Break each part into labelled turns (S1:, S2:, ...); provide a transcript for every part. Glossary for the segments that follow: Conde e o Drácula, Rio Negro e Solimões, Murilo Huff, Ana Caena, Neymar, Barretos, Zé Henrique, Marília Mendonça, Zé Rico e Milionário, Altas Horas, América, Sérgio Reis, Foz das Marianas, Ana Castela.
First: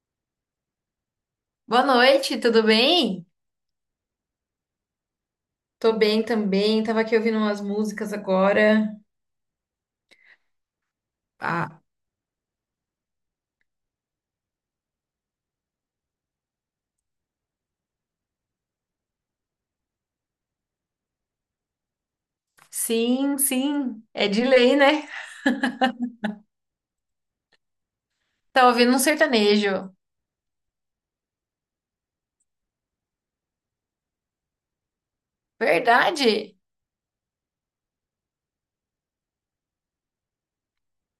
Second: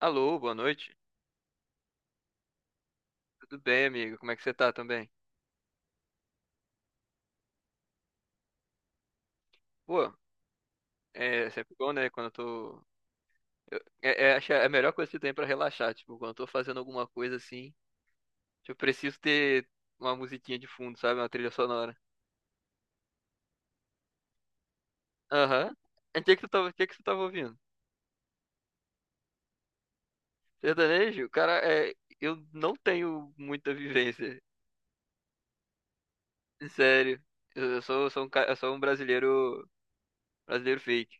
S1: Alô, boa noite.
S2: Boa noite, tudo bem?
S1: Tudo bem, amigo? Como é que você tá também?
S2: Tô bem também, tava aqui ouvindo umas músicas agora.
S1: Pô, é sempre
S2: Ah,
S1: bom, né? Quando eu tô. Acho que é a melhor coisa que tem pra relaxar. Tipo, quando eu tô fazendo alguma coisa assim, tipo, eu preciso ter uma musiquinha de fundo, sabe? Uma trilha sonora.
S2: sim, sim, é de lei, né?
S1: Aham. E o que que tu tava, o que que tu tava ouvindo?
S2: Tava ouvindo um sertanejo.
S1: Sertanejo? Cara, é, eu não tenho muita vivência.
S2: Verdade?
S1: Sério. Eu sou, sou um, eu sou um brasileiro, brasileiro fake.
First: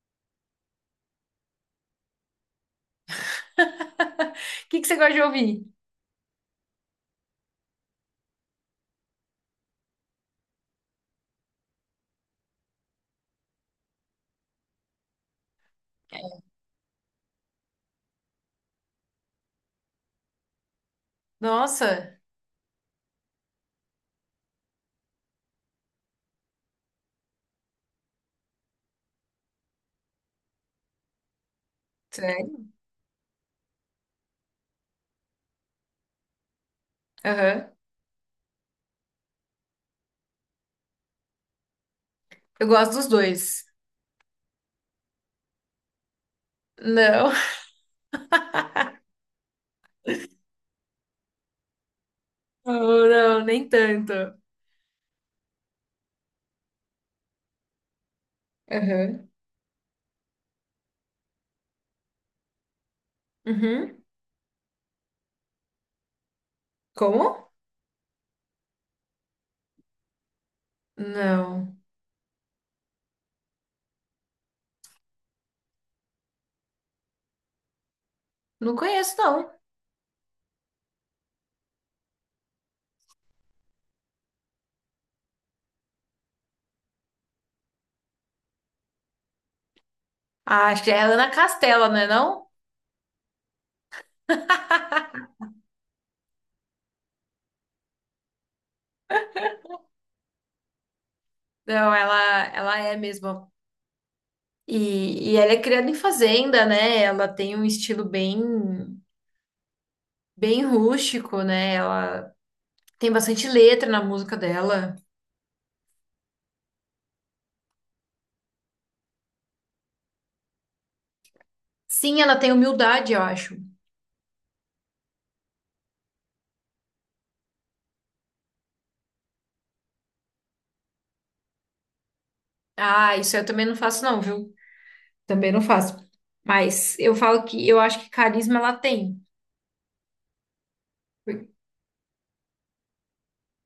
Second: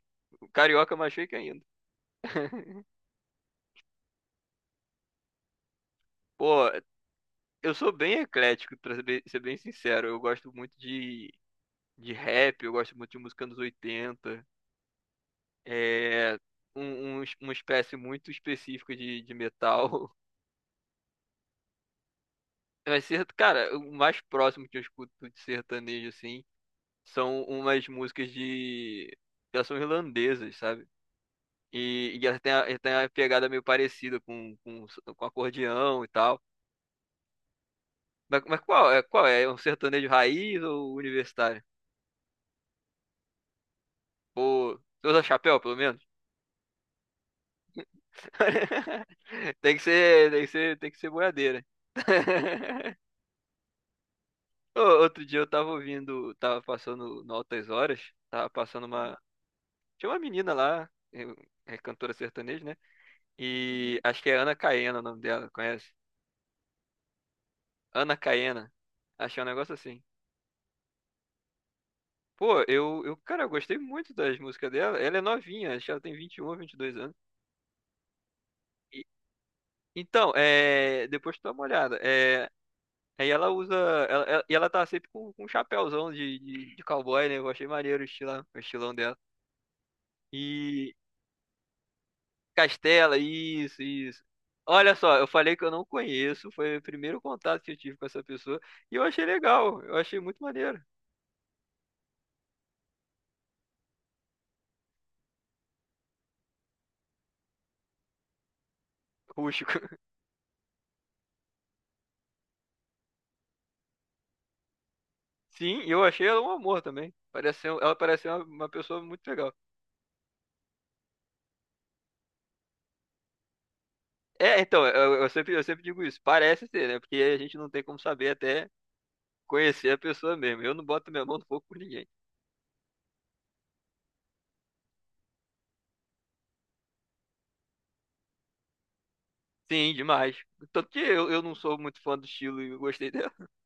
S1: Carioca mais fake ainda.
S2: O que que você gosta de ouvir?
S1: Pô, eu sou bem eclético, pra ser bem sincero. Eu gosto muito de rap, eu gosto muito de música dos 80, é um, uma espécie muito específica de metal.
S2: Nossa,
S1: Mas, cara, o mais próximo que eu escuto de sertanejo, assim, são umas músicas de... Elas são irlandesas, sabe? E
S2: sério?
S1: elas têm a pegada meio parecida com acordeão e tal.
S2: Aham.
S1: Mas qual é? Qual é? É um sertanejo raiz ou universitário?
S2: Eu gosto dos dois.
S1: Ou... Você usa chapéu, pelo menos?
S2: Não,
S1: Tem que ser, tem que ser, tem que ser boiadeira.
S2: não, não, nem tanto.
S1: Ô, outro dia eu tava ouvindo, tava passando no Altas Horas, tava passando uma.
S2: Aham.
S1: Tinha uma menina lá, é cantora sertaneja, né? E
S2: Uhum.
S1: acho que é Ana Caena o nome dela, conhece?
S2: Como?
S1: Ana Caena. Achei um negócio assim.
S2: Não,
S1: Pô, eu, cara, eu gostei muito das músicas dela. Ela é novinha, acho que ela tem 21, 22 anos.
S2: não
S1: E-
S2: conheço, não.
S1: então, é, depois tu dá uma olhada. É, aí ela usa. Ela, e ela tá sempre com um chapéuzão de cowboy, né? Eu achei maneiro o estilão dela.
S2: Ah, acho que
S1: E.
S2: é a Ana Castela, não é não?
S1: Castela, isso, isso. Olha só, eu falei que eu não conheço, foi o primeiro contato que eu tive com essa pessoa. E eu achei legal, eu achei muito maneiro.
S2: Não, ela é mesmo. E ela é criada em fazenda, né? Ela tem um estilo bem,
S1: Rústico.
S2: bem rústico, né? Ela tem bastante letra na música dela.
S1: Sim, e eu achei ela um amor também. Parece ser, um, ela parece ser uma pessoa muito legal.
S2: Sim, ela tem humildade, eu acho.
S1: É, então, eu sempre digo isso. Parece ser, né? Porque a gente não tem como saber até conhecer a pessoa mesmo. Eu não boto minha mão no fogo por ninguém.
S2: Ah, isso eu também não faço, não, viu? Também não faço. Mas eu falo que eu acho que carisma ela tem.
S1: Sim, demais. Tanto que eu não sou muito fã do estilo e eu gostei dela.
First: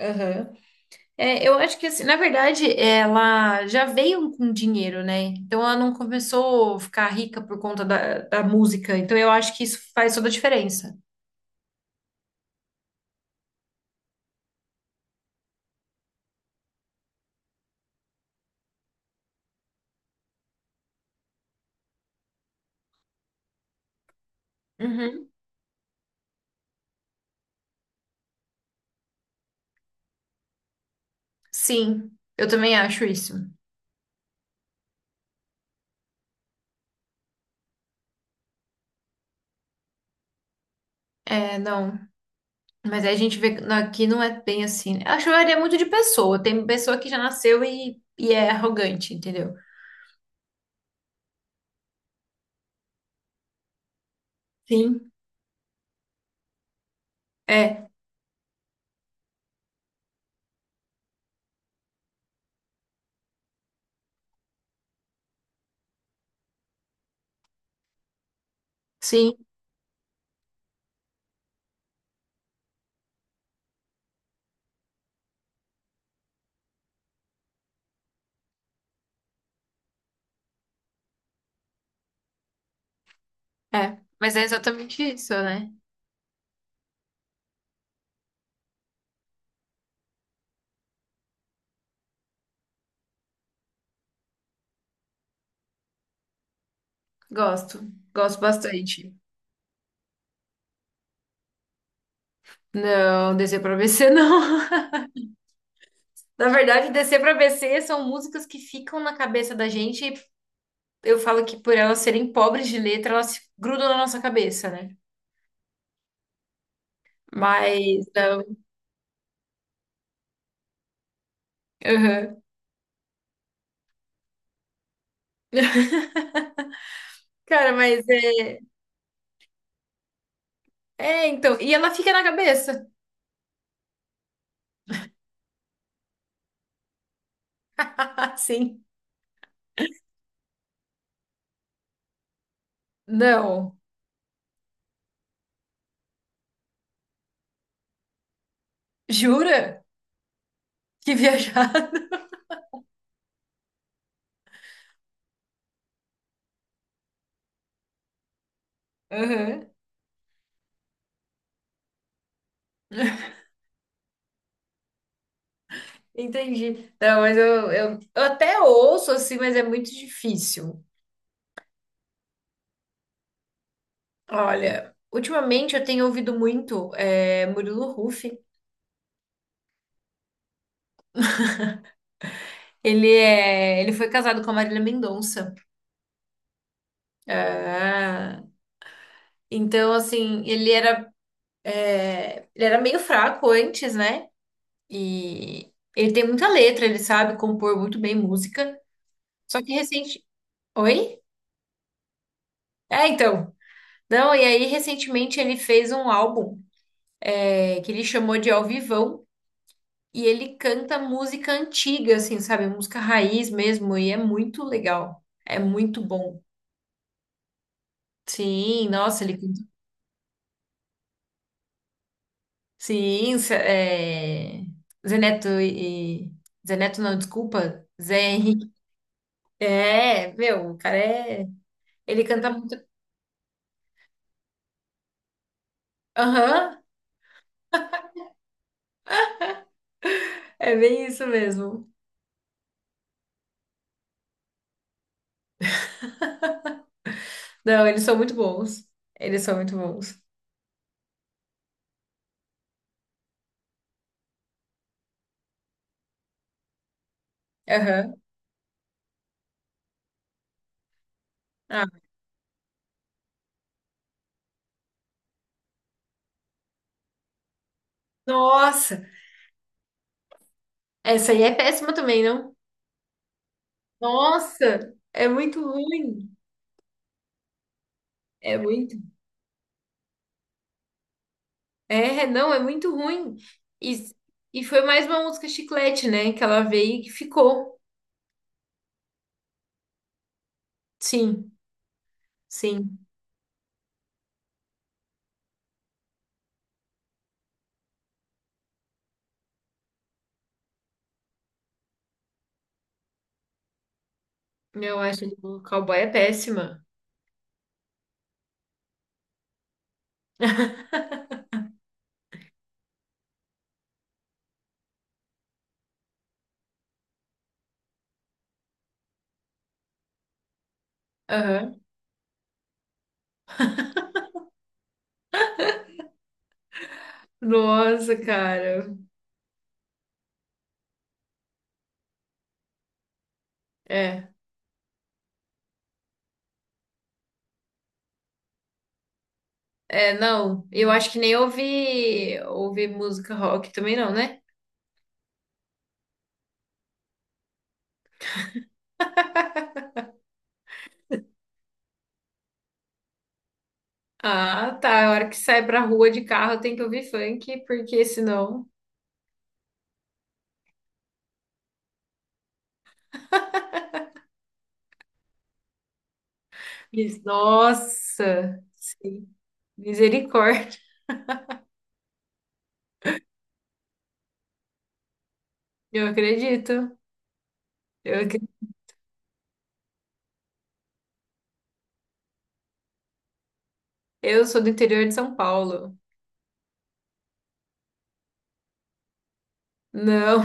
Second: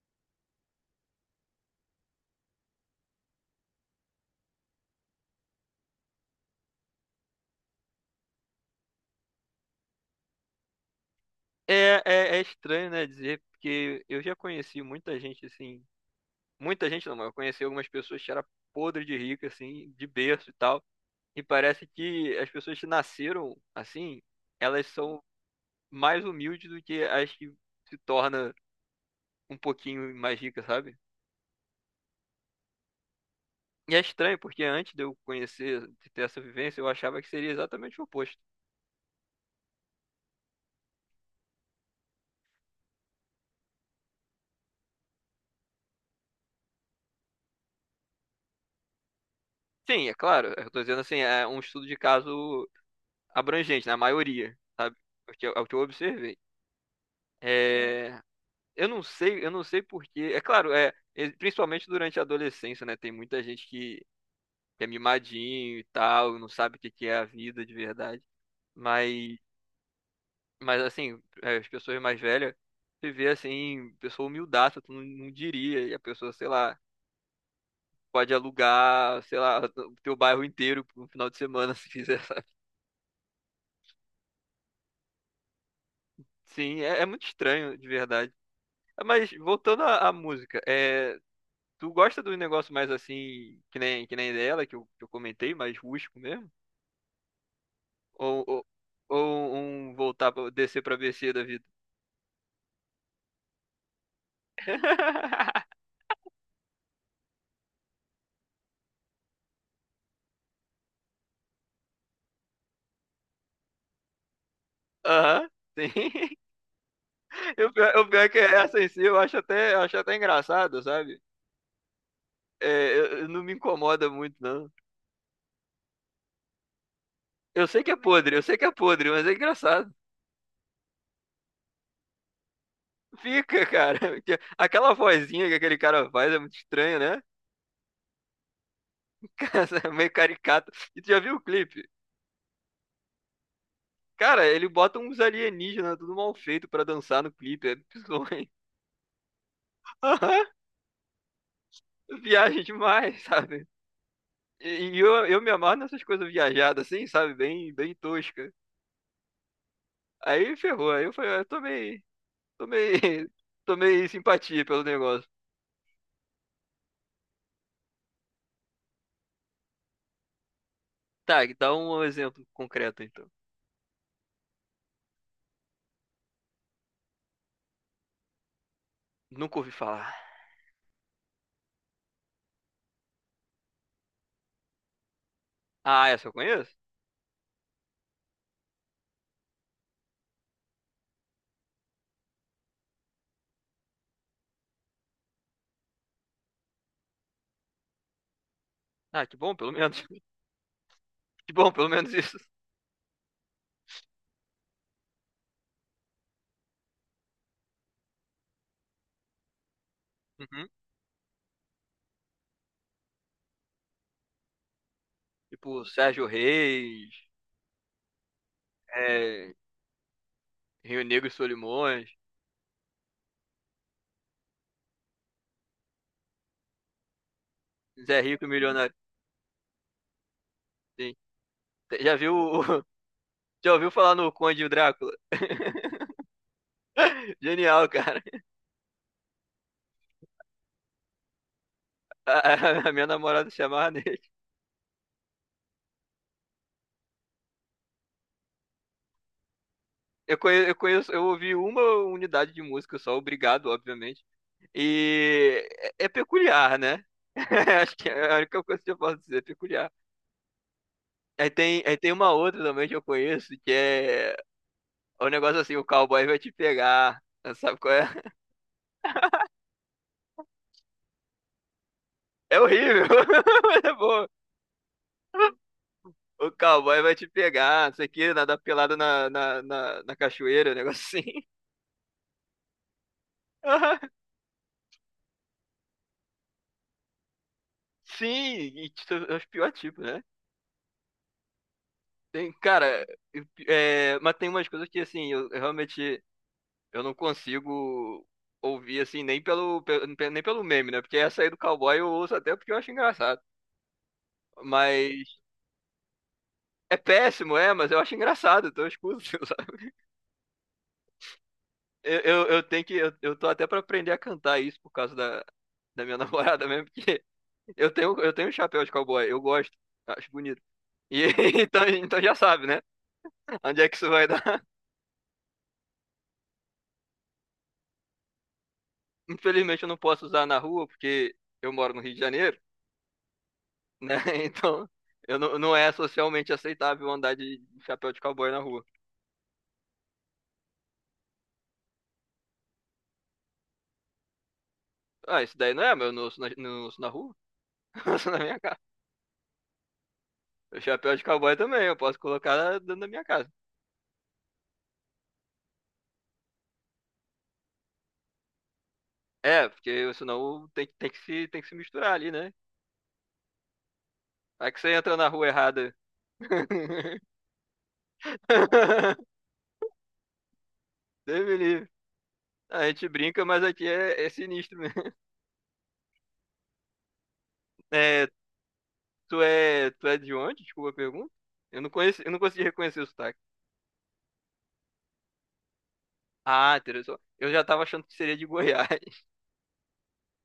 S2: Aham. É, eu acho que assim, na verdade, ela já veio com dinheiro, né? Então ela não começou a ficar rica por conta da música. Então eu acho que isso faz toda a diferença.
S1: É, é, é estranho, né, dizer, porque eu já conheci muita gente, assim. Muita gente não, mas eu conheci algumas pessoas que era podre de rica, assim, de berço e tal. E parece que as pessoas que nasceram assim, elas são
S2: Uhum.
S1: mais humildes do que as que se torna um pouquinho mais ricas, sabe?
S2: Sim, eu também acho isso.
S1: E é estranho, porque antes de eu conhecer, de ter essa vivência, eu achava que seria exatamente o oposto.
S2: É, não. Mas aí a gente vê que aqui não é bem assim. Eu acho que varia muito de pessoa. Tem pessoa que já nasceu e é arrogante, entendeu?
S1: Sim, é claro, eu tô dizendo assim, é um estudo de caso abrangente, na maioria, sabe?
S2: Sim.
S1: É o que eu, é o que eu observei.
S2: É,
S1: É, eu não sei porquê. É claro, é, principalmente durante a adolescência, né? Tem muita gente que é mimadinho e tal, não sabe o que que é a vida de verdade.
S2: sim,
S1: Mas, mas assim, é, as pessoas mais velhas, você vê assim, pessoa humildaça, tu não, não diria. E a pessoa, sei lá, pode alugar, sei lá, o teu bairro inteiro por um final de semana, se quiser, sabe?
S2: é. Mas é exatamente isso, né?
S1: Sim, é, é muito estranho, de verdade. Mas voltando à, à música, é, tu gosta do negócio mais assim, que nem dela, que eu comentei, mais rústico mesmo?
S2: Gosto. Gosto
S1: Ou, ou,
S2: bastante.
S1: ou um voltar pra descer pra BC da vida?
S2: Não, descer pra BC não. Na verdade, descer pra BC são músicas que ficam na cabeça da gente. E eu falo que por elas serem pobres de letra, elas se grudam na nossa cabeça, né?
S1: Aham, sim. E o pior, o
S2: Mas,
S1: pior é que
S2: não.
S1: essa em si eu acho até engraçado, sabe?
S2: Aham.
S1: É, não me incomoda muito, não. Eu
S2: Cara,
S1: sei que é
S2: mas
S1: podre, eu sei que é podre, mas é engraçado.
S2: é, então, e ela fica na cabeça.
S1: Fica, cara. Porque aquela vozinha que aquele cara faz é muito estranha, né?
S2: Sim.
S1: Meio caricato. E tu já viu o clipe?
S2: Não.
S1: Cara, ele bota uns alienígenas tudo mal feito pra dançar no clipe. É bizonho.
S2: Jura? Que viajada.
S1: Viagem demais, sabe? E, e eu me amarro nessas coisas viajadas, assim, sabe? Bem, bem tosca.
S2: Aham.
S1: Aí ferrou. Aí eu falei, ah, tomei, tomei, tomei simpatia pelo negócio.
S2: Entendi. Não, mas eu até ouço assim, mas é muito difícil.
S1: Tá, dá um exemplo concreto, então.
S2: Olha, ultimamente eu tenho ouvido muito é, Murilo Huff.
S1: Nunca ouvi falar.
S2: Ele foi casado com a Marília Mendonça.
S1: Ah, essa eu conheço?
S2: Então, assim, ele era, é, ele era meio fraco antes, né? E ele tem muita letra, ele sabe compor muito bem música.
S1: Ah, que bom,
S2: Só
S1: pelo
S2: que
S1: menos.
S2: recente. Oi?
S1: Que bom, pelo menos isso.
S2: É, então. Não, e aí recentemente ele fez um álbum é, que ele chamou de Ao Vivão e ele
S1: Uhum.
S2: canta música antiga, assim, sabe? Música raiz mesmo, e é muito legal. É
S1: Tipo,
S2: muito
S1: Sérgio
S2: bom.
S1: Reis,
S2: Sim, nossa, ele
S1: é,
S2: canta.
S1: Rio Negro e Solimões,
S2: Sim, Zé- é... Zeneto e. Zeneto não, desculpa. Zé
S1: Zé Rico e
S2: Henrique.
S1: Milionário.
S2: É, meu, o cara
S1: Sim.
S2: é.
S1: Já
S2: Ele
S1: viu,
S2: canta muito.
S1: já ouviu falar no Conde e o Drácula?
S2: Aham,
S1: Genial, cara.
S2: é bem isso mesmo.
S1: A, a minha namorada se amarra nele.
S2: Não, eles são muito bons. Eles são muito bons.
S1: Eu conheço, eu conheço, eu ouvi uma unidade de música só, obrigado, obviamente. E é, é peculiar, né? Acho que
S2: Aham.
S1: é a única coisa que eu posso dizer, é peculiar.
S2: Ah,
S1: Aí tem uma outra também que eu conheço, que é o negócio assim, o cowboy vai te pegar. Sabe qual é?
S2: nossa! Essa aí é péssima também, não?
S1: É horrível, mas é bom.
S2: Nossa, é muito ruim.
S1: O cowboy vai te pegar, não sei o quê, nadar
S2: É
S1: pelado
S2: muito.
S1: na, na, na, na cachoeira, um negócio assim.
S2: É, não, é muito ruim. E,
S1: Aham.
S2: e foi mais uma música chiclete, né? Que ela veio e que ficou.
S1: Sim, e é os piores tipos, né?
S2: Sim,
S1: Tem,
S2: sim.
S1: cara, é, mas tem umas coisas que, assim, eu realmente eu não consigo ouvir, assim, nem pelo, nem pelo meme, né? Porque essa aí do cowboy eu ouço até porque eu acho engraçado.
S2: Eu acho que
S1: Mas
S2: o cowboy é péssima.
S1: é péssimo, é, mas eu acho engraçado, então eu escuto, sabe? Eu tenho que, eu tô até pra aprender a cantar isso por causa da, da minha namorada mesmo, porque eu tenho, eu tenho um chapéu de cowboy, eu gosto, acho bonito. E
S2: Aham.
S1: então, então já sabe, né? Onde é que isso vai dar?
S2: Nossa, cara.
S1: Infelizmente eu não posso usar na rua porque eu moro no Rio de Janeiro, né?
S2: É.
S1: Então eu não, não é socialmente aceitável andar de chapéu de cowboy na rua.
S2: É, não. Eu acho que nem ouvi, ouvi música rock também não, né?
S1: Ah, isso daí não é, mas eu não uso na, não uso na rua, eu uso na minha casa. O chapéu de cowboy também, eu posso colocar dentro da minha casa.
S2: Ah, tá. A hora que sai pra rua de carro tem que ouvir funk, porque senão.
S1: É, porque senão tem que se misturar ali, né? Aí que você entra na rua errada.
S2: Nossa. Sim. Misericórdia,
S1: Deus me livre. A gente brinca, mas aqui é, é sinistro mesmo.
S2: eu acredito. Eu,
S1: É,
S2: acre-
S1: tu é, tu é de onde? Desculpa a pergunta. Eu não conheci, eu não consegui reconhecer o sotaque.
S2: eu sou do interior de São Paulo.
S1: Ah, interessante. Eu já tava achando que seria de Goiás.
S2: Não,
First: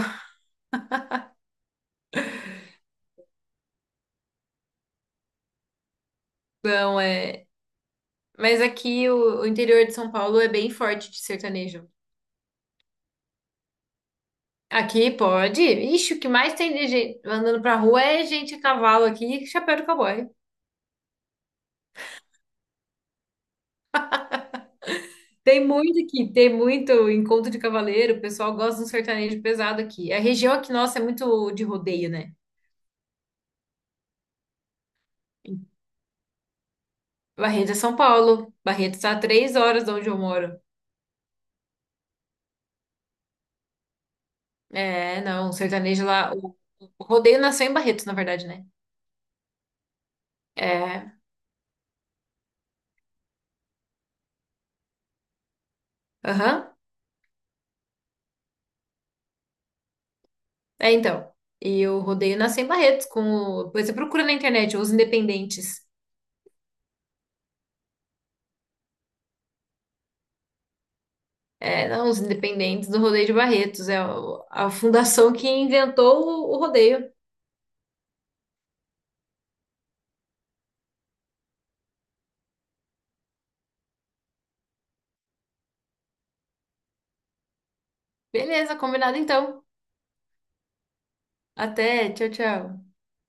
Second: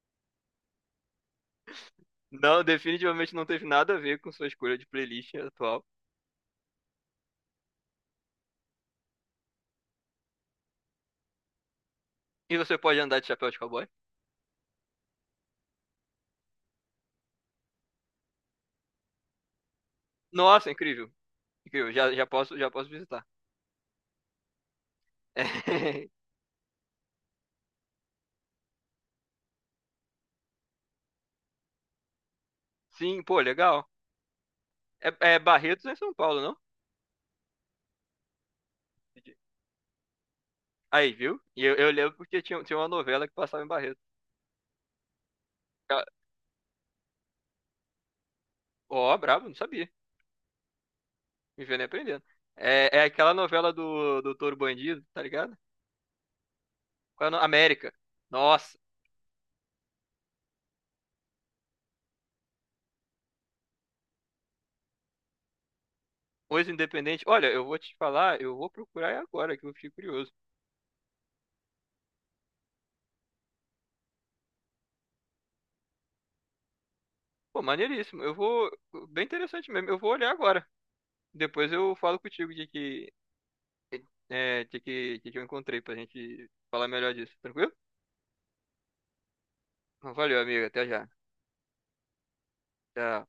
S1: Não, definitivamente não teve nada a ver com sua escolha de playlist atual.
S2: não é. Mas aqui o interior de São Paulo é bem forte de sertanejo.
S1: E você pode andar de chapéu de cowboy?
S2: Aqui pode. Ixi, o que mais tem de gente andando pra rua é gente a cavalo aqui, chapéu de cowboy.
S1: Nossa, incrível. Incrível. Já, já posso visitar.
S2: Tem muito
S1: É,
S2: aqui, tem muito encontro de cavaleiro. O pessoal gosta de um sertanejo pesado aqui. A região aqui, nossa, é muito de rodeio, né?
S1: sim, pô, legal. É, é Barretos em São Paulo, não?
S2: Barreto é São Paulo. Barreto está a 3 horas de onde eu moro.
S1: Aí, viu? E eu lembro porque tinha, tinha uma novela que passava em Barretos.
S2: É, não, o
S1: Ca-
S2: sertanejo lá. O rodeio nasceu em Barretos, na verdade, né?
S1: Ó, bravo, não sabia.
S2: É.
S1: Vivendo e aprendendo. É, é aquela novela do Doutor Bandido, tá ligado?
S2: Aham.
S1: Qual é o nome? América. Nossa,
S2: É, então. E o rodeio nasceu em Barretos, com o, depois você procura na internet, os independentes.
S1: hoje Independente. Olha, eu vou te falar, eu vou procurar agora, que eu fiquei curioso.
S2: É, não, os independentes do rodeio de Barretos. É o- a fundação que inventou o rodeio.
S1: Pô, maneiríssimo. Eu vou. Bem interessante mesmo. Eu vou olhar agora. Depois eu falo contigo de que. É, de que eu encontrei pra gente falar melhor disso, tranquilo?
S2: Beleza, combinado então.
S1: Então, valeu, amiga. Até já.
S2: Até, tchau, tchau.
S1: Tchau.